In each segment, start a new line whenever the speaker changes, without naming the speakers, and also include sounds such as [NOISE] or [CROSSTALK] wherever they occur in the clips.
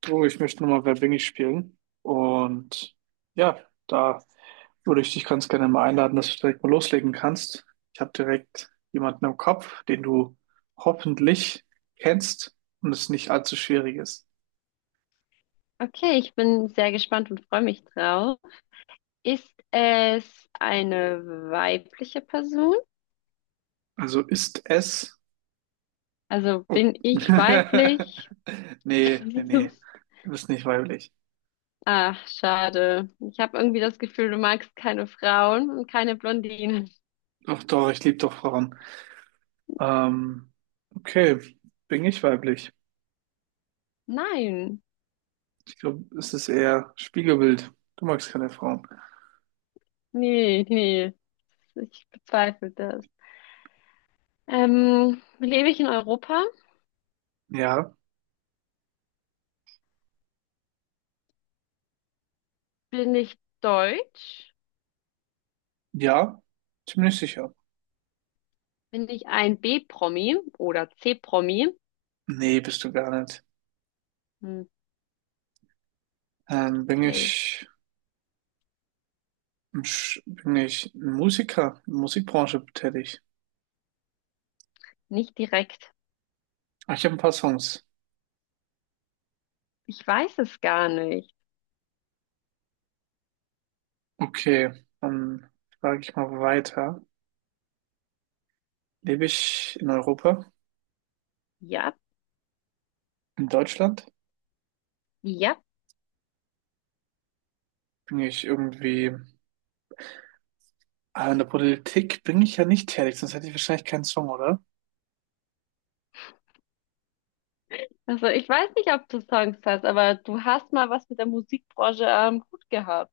Du, ich möchte nochmal Wer bin ich spielen. Und ja, da würde ich dich ganz gerne mal einladen, dass du direkt mal loslegen kannst. Ich habe direkt jemanden im Kopf, den du hoffentlich kennst und es nicht allzu schwierig ist.
Okay, ich bin sehr gespannt und freue mich drauf. Ist es eine weibliche Person?
Also ist es.
Also
Oh.
bin ich
[LAUGHS]
weiblich?
Nee, nee, nee.
[LAUGHS]
Du bist nicht weiblich.
Ach, schade. Ich habe irgendwie das Gefühl, du magst keine Frauen und keine Blondinen. [LAUGHS]
Doch, doch, ich liebe doch Frauen. Ähm, okay, bin ich weiblich?
Nein,
Ich glaube, es ist eher Spiegelbild. Du magst keine Frauen.
nee, nee, ich bezweifle das. Lebe ich in Europa?
Ja.
Bin ich deutsch?
Ja, ziemlich sicher.
Bin ich ein B-Promi oder C-Promi?
Nee, bist du gar nicht.
Hm,
Ähm, bin
okay,
ich, Bin ich ein Musiker, in der Musikbranche tätig?
nicht direkt.
Ah, ich habe ein paar Songs.
Ich weiß es gar nicht.
Okay, dann frage ich mal weiter. Lebe ich in Europa,
Ja,
in Deutschland?
ja.
Bin ich irgendwie, ah, in der Politik bin ich ja nicht tätig, sonst hätte ich wahrscheinlich keinen Song, oder?
Also ich weiß nicht, ob du Songs hast, aber du hast mal was mit der Musikbranche gut gehabt.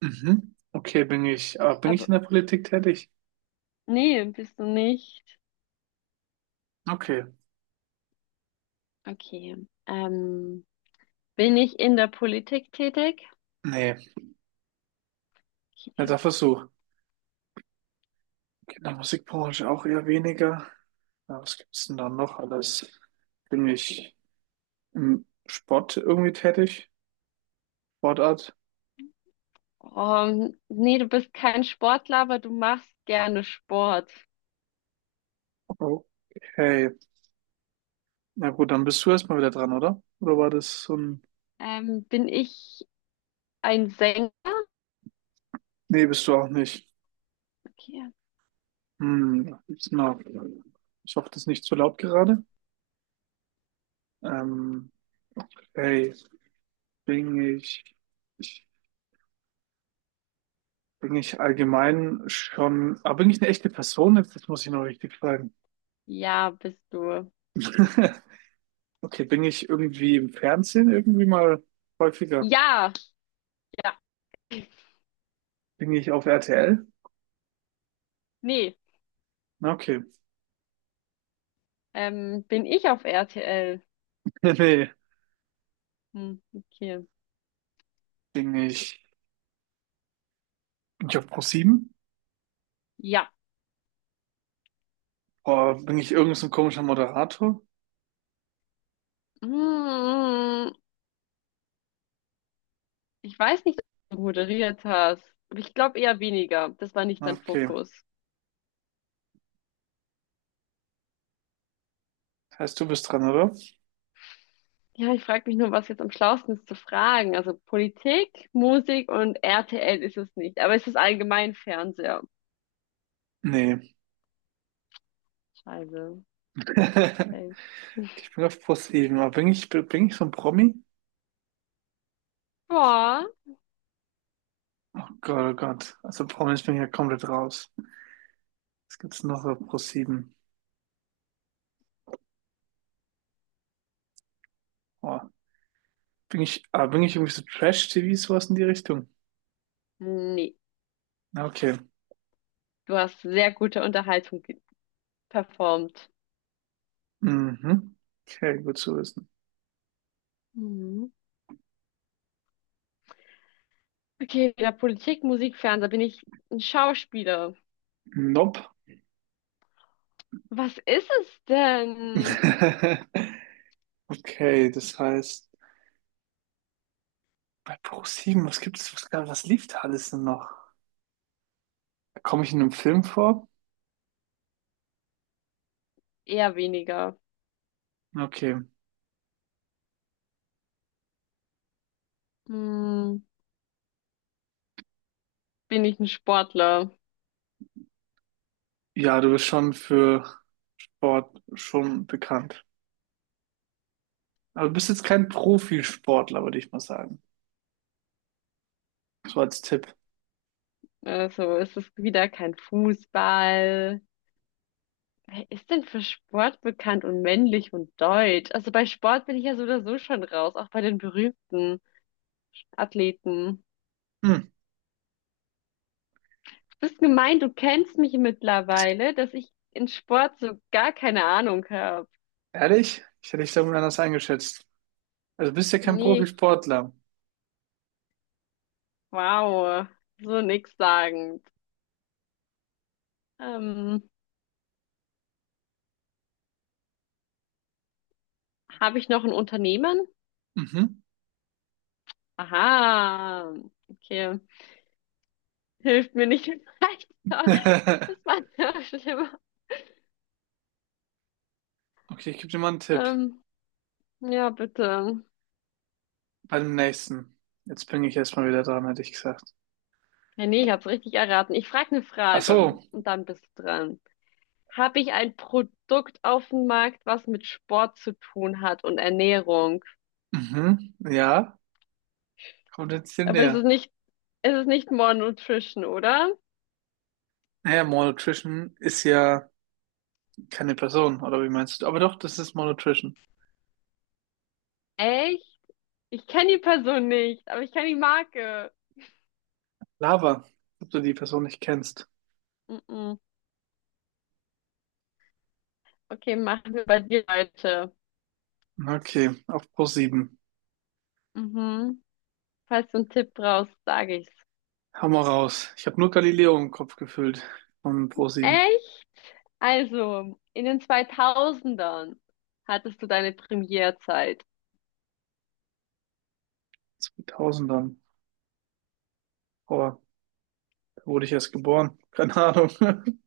Mhm. Okay, bin ich
Aber
in der Politik tätig?
nee, bist du nicht.
Okay,
Okay. Ähm, bin ich in der Politik tätig?
nee, netter
Okay.
Versuch. In der Musikbranche auch eher weniger. Ja, was gibt's denn da noch alles? Bin ich im Sport irgendwie tätig? Sportart?
Oh, nee, du bist kein Sportler, aber du machst gerne Sport.
Okay. Na gut, dann bist du erstmal wieder dran, oder? Oder war das so ein...
Bin ich ein Sänger?
Nee, bist du auch nicht.
Okay.
Hm, was gibt's denn noch? Ich hoffe, das ist nicht zu laut gerade. Ähm, hey, bin ich, ich... Bin ich allgemein schon... Aber bin ich eine echte Person? Jetzt, das muss ich noch richtig fragen.
Ja, bist du.
[LAUGHS] Okay, bin ich irgendwie im Fernsehen irgendwie mal häufiger?
Ja, ja.
Bin ich auf RTL?
Nee.
Na, okay. [LAUGHS]
Bin ich auf RTL?
Nee, nee.
Hm, okay.
Bin ich, bin ich auf ProSieben? Sieben?
Ja.
Oder bin ich irgend so ein komischer Moderator?
Mm, ich weiß nicht, ob du moderiert hast, aber ich glaube eher weniger. Das war nicht
Na,
dein
okay.
Fokus.
Heißt, du bist dran, oder?
Ja, ich frage mich nur, was jetzt am schlausten ist zu fragen. Also Politik, Musik und RTL ist es nicht, aber es ist allgemein Fernseher.
Nee.
Scheiße.
[LAUGHS]
Okay.
Ich bin auf ProSieben. Sieben. Aber bin ich so ein Promi?
Boah.
Oh Gott, oh Gott. Also Promis bin ich ja komplett raus. Was gibt's noch auf ProSieben? Oh. Bin ich irgendwie so Trash-TV, sowas in die Richtung?
Nee,
Na, okay.
du hast sehr gute Unterhaltung performt.
Mhm. Okay, gut zu wissen.
Mhm. Okay, ja, Politik, Musik, Fernseher, bin ich ein Schauspieler.
Nope.
Was ist es denn?
[LAUGHS] Okay, das heißt, bei ProSieben, was gibt's, was, gab- was lief da alles denn noch? Komme ich in einem Film vor?
Eher weniger.
Okay.
Hm, bin ich ein Sportler.
Ja, du bist schon für Sport schon bekannt. Aber du bist jetzt kein Profisportler, würde ich mal sagen. So als Tipp.
Also es ist wieder kein Fußball. Wer ist denn für Sport bekannt und männlich und deutsch? Also bei Sport bin ich ja so oder so schon raus, auch bei den berühmten Athleten.
Hm,
Du bist gemein, du kennst mich mittlerweile, dass ich in Sport so gar keine Ahnung habe.
ehrlich? Ich hätte dich da anders eingeschätzt. Also du bist ja kein
Nicht,
Profisportler.
wow, so nix sagend. Ähm, habe ich noch einen Unternehmen?
Mhm.
Aha, okay, hilft mir nicht weiter. Das
[LAUGHS]
war ja schlimmer.
Okay, ich gebe dir mal einen Tipp.
Ähm, ja, bitte.
Bei dem nächsten. Jetzt bin ich erstmal wieder dran, hätte ich gesagt.
Ja, nee, ich hab's richtig erraten. Ich frage eine
Ach
Frage
so.
und dann bist du dran. Habe ich ein Produkt auf dem Markt, was mit Sport zu tun hat und Ernährung?
Mhm. Ja, kommt jetzt hier
Aber
näher.
es ist nicht More Nutrition, oder?
Naja, Malnutrition ist ja keine Person, oder wie meinst du? Aber doch, das ist Malnutrition.
Echt? Ich kenne die Person nicht, aber ich kenne die Marke.
Lava, ob du die Person nicht kennst.
Mm-mm. Okay, machen wir bei dir, Leute.
Okay, auf ProSieben.
Mhm. Falls du einen Tipp brauchst, sage ich's.
Hau mal raus. Ich habe nur Galileo im Kopf gefüllt von ProSieben.
Echt? Also, in den 2000ern hattest du deine Premierzeit.
2000ern. Boah, da wurde ich erst geboren. Keine Ahnung. [LAUGHS]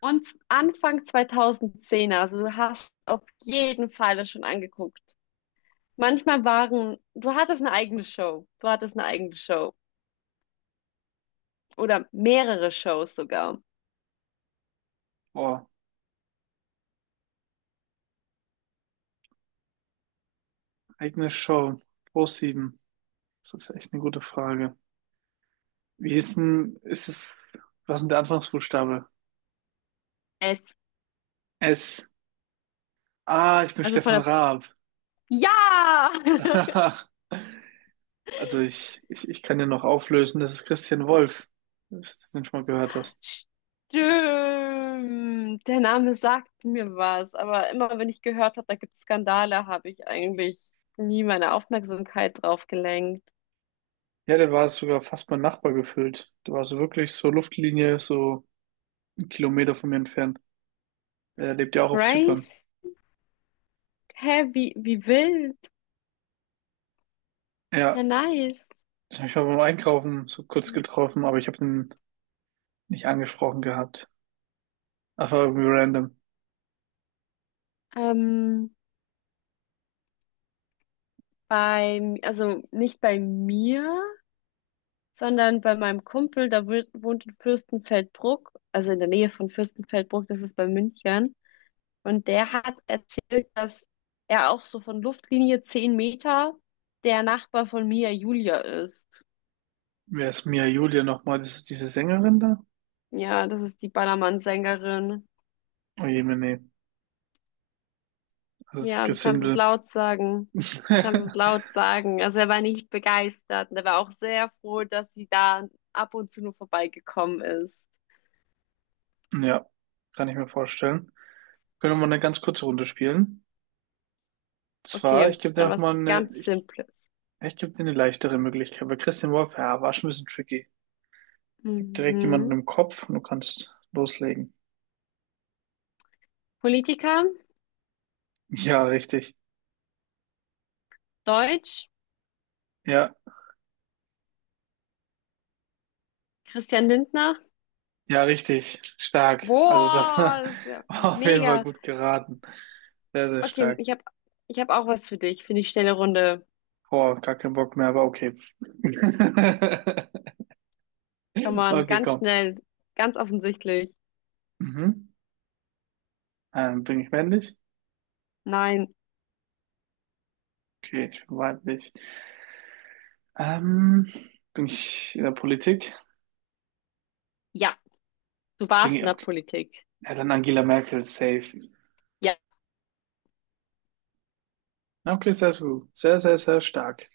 Und Anfang 2010er, also du hast auf jeden Fall das schon angeguckt. Manchmal waren, du hattest eine eigene Show. Du hattest eine eigene Show. Oder mehrere Shows sogar.
Boah, eigene Show. ProSieben. Das ist echt eine gute Frage. Wie ist denn, ist es, was ist denn der Anfangsbuchstabe?
Es,
S. Ah, ich bin
also von
Stefan
der,
Raab.
ja! [LAUGHS]
[LAUGHS] Also ich kann dir noch auflösen, das ist Christian Wolf, falls du das nicht schon mal gehört hast.
Stimmt, der Name sagt mir was, aber immer wenn ich gehört habe, da gibt es Skandale, habe ich eigentlich nie meine Aufmerksamkeit drauf gelenkt.
Ja, der war sogar fast mein Nachbar gefühlt. Der war so wirklich so Luftlinie, so einen Kilometer von mir entfernt. Er lebt ja auch auf
Crazy?
Zypern.
Hä, wie, wie wild? Ja,
Ja,
nice.
ich habe ich mal beim Einkaufen so kurz getroffen, aber ich habe ihn nicht angesprochen gehabt. Einfach irgendwie random.
Ähm, beim, also nicht bei mir, sondern bei meinem Kumpel, der wohnt in Fürstenfeldbruck, also in der Nähe von Fürstenfeldbruck, das ist bei München. Und der hat erzählt, dass er auch so von Luftlinie 10 Meter der Nachbar von Mia Julia ist.
Wer ist Mia Julia nochmal? Das ist diese Sängerin da?
Ja, das ist die Ballermann-Sängerin.
Oh je, nee, nee. Das ist
Ja, du kannst es
Gesindel.
laut sagen. Du kannst es
[LAUGHS]
laut sagen. Also er war nicht begeistert und er war auch sehr froh, dass sie da ab und zu nur vorbeigekommen ist.
Ja, kann ich mir vorstellen. Können wir mal eine ganz kurze Runde spielen? Zwar,
Okay, dann was ganz Simples.
ich gebe dir eine leichtere Möglichkeit, weil Christian Wolf, ja, war schon ein bisschen tricky. Ich habe direkt jemanden
Mhm.
im Kopf und du kannst loslegen.
Politiker,
Ja, richtig.
Deutsch,
Ja,
Christian Lindner.
ja, richtig. Stark. Also das [LAUGHS]
Boah,
war
das ist ja
auf jeden Fall
mega.
gut geraten. Sehr, sehr
Okay,
stark.
ich hab auch was für dich, für die schnelle Runde.
Boah, gar keinen Bock mehr, aber okay. [LAUGHS]
Komm on,
Okay,
ganz
komm.
schnell, ganz offensichtlich.
Mhm. Bin ich männlich?
Nein,
Okay, ich bin weiblich. Ähm, bin ich in der Politik?
ja, du
Bin
warst
ich,
in der
okay.
Politik.
Ja, dann Angela Merkel, safe.
Ja.
Okay, sehr, sehr gut. Sehr, sehr, sehr stark.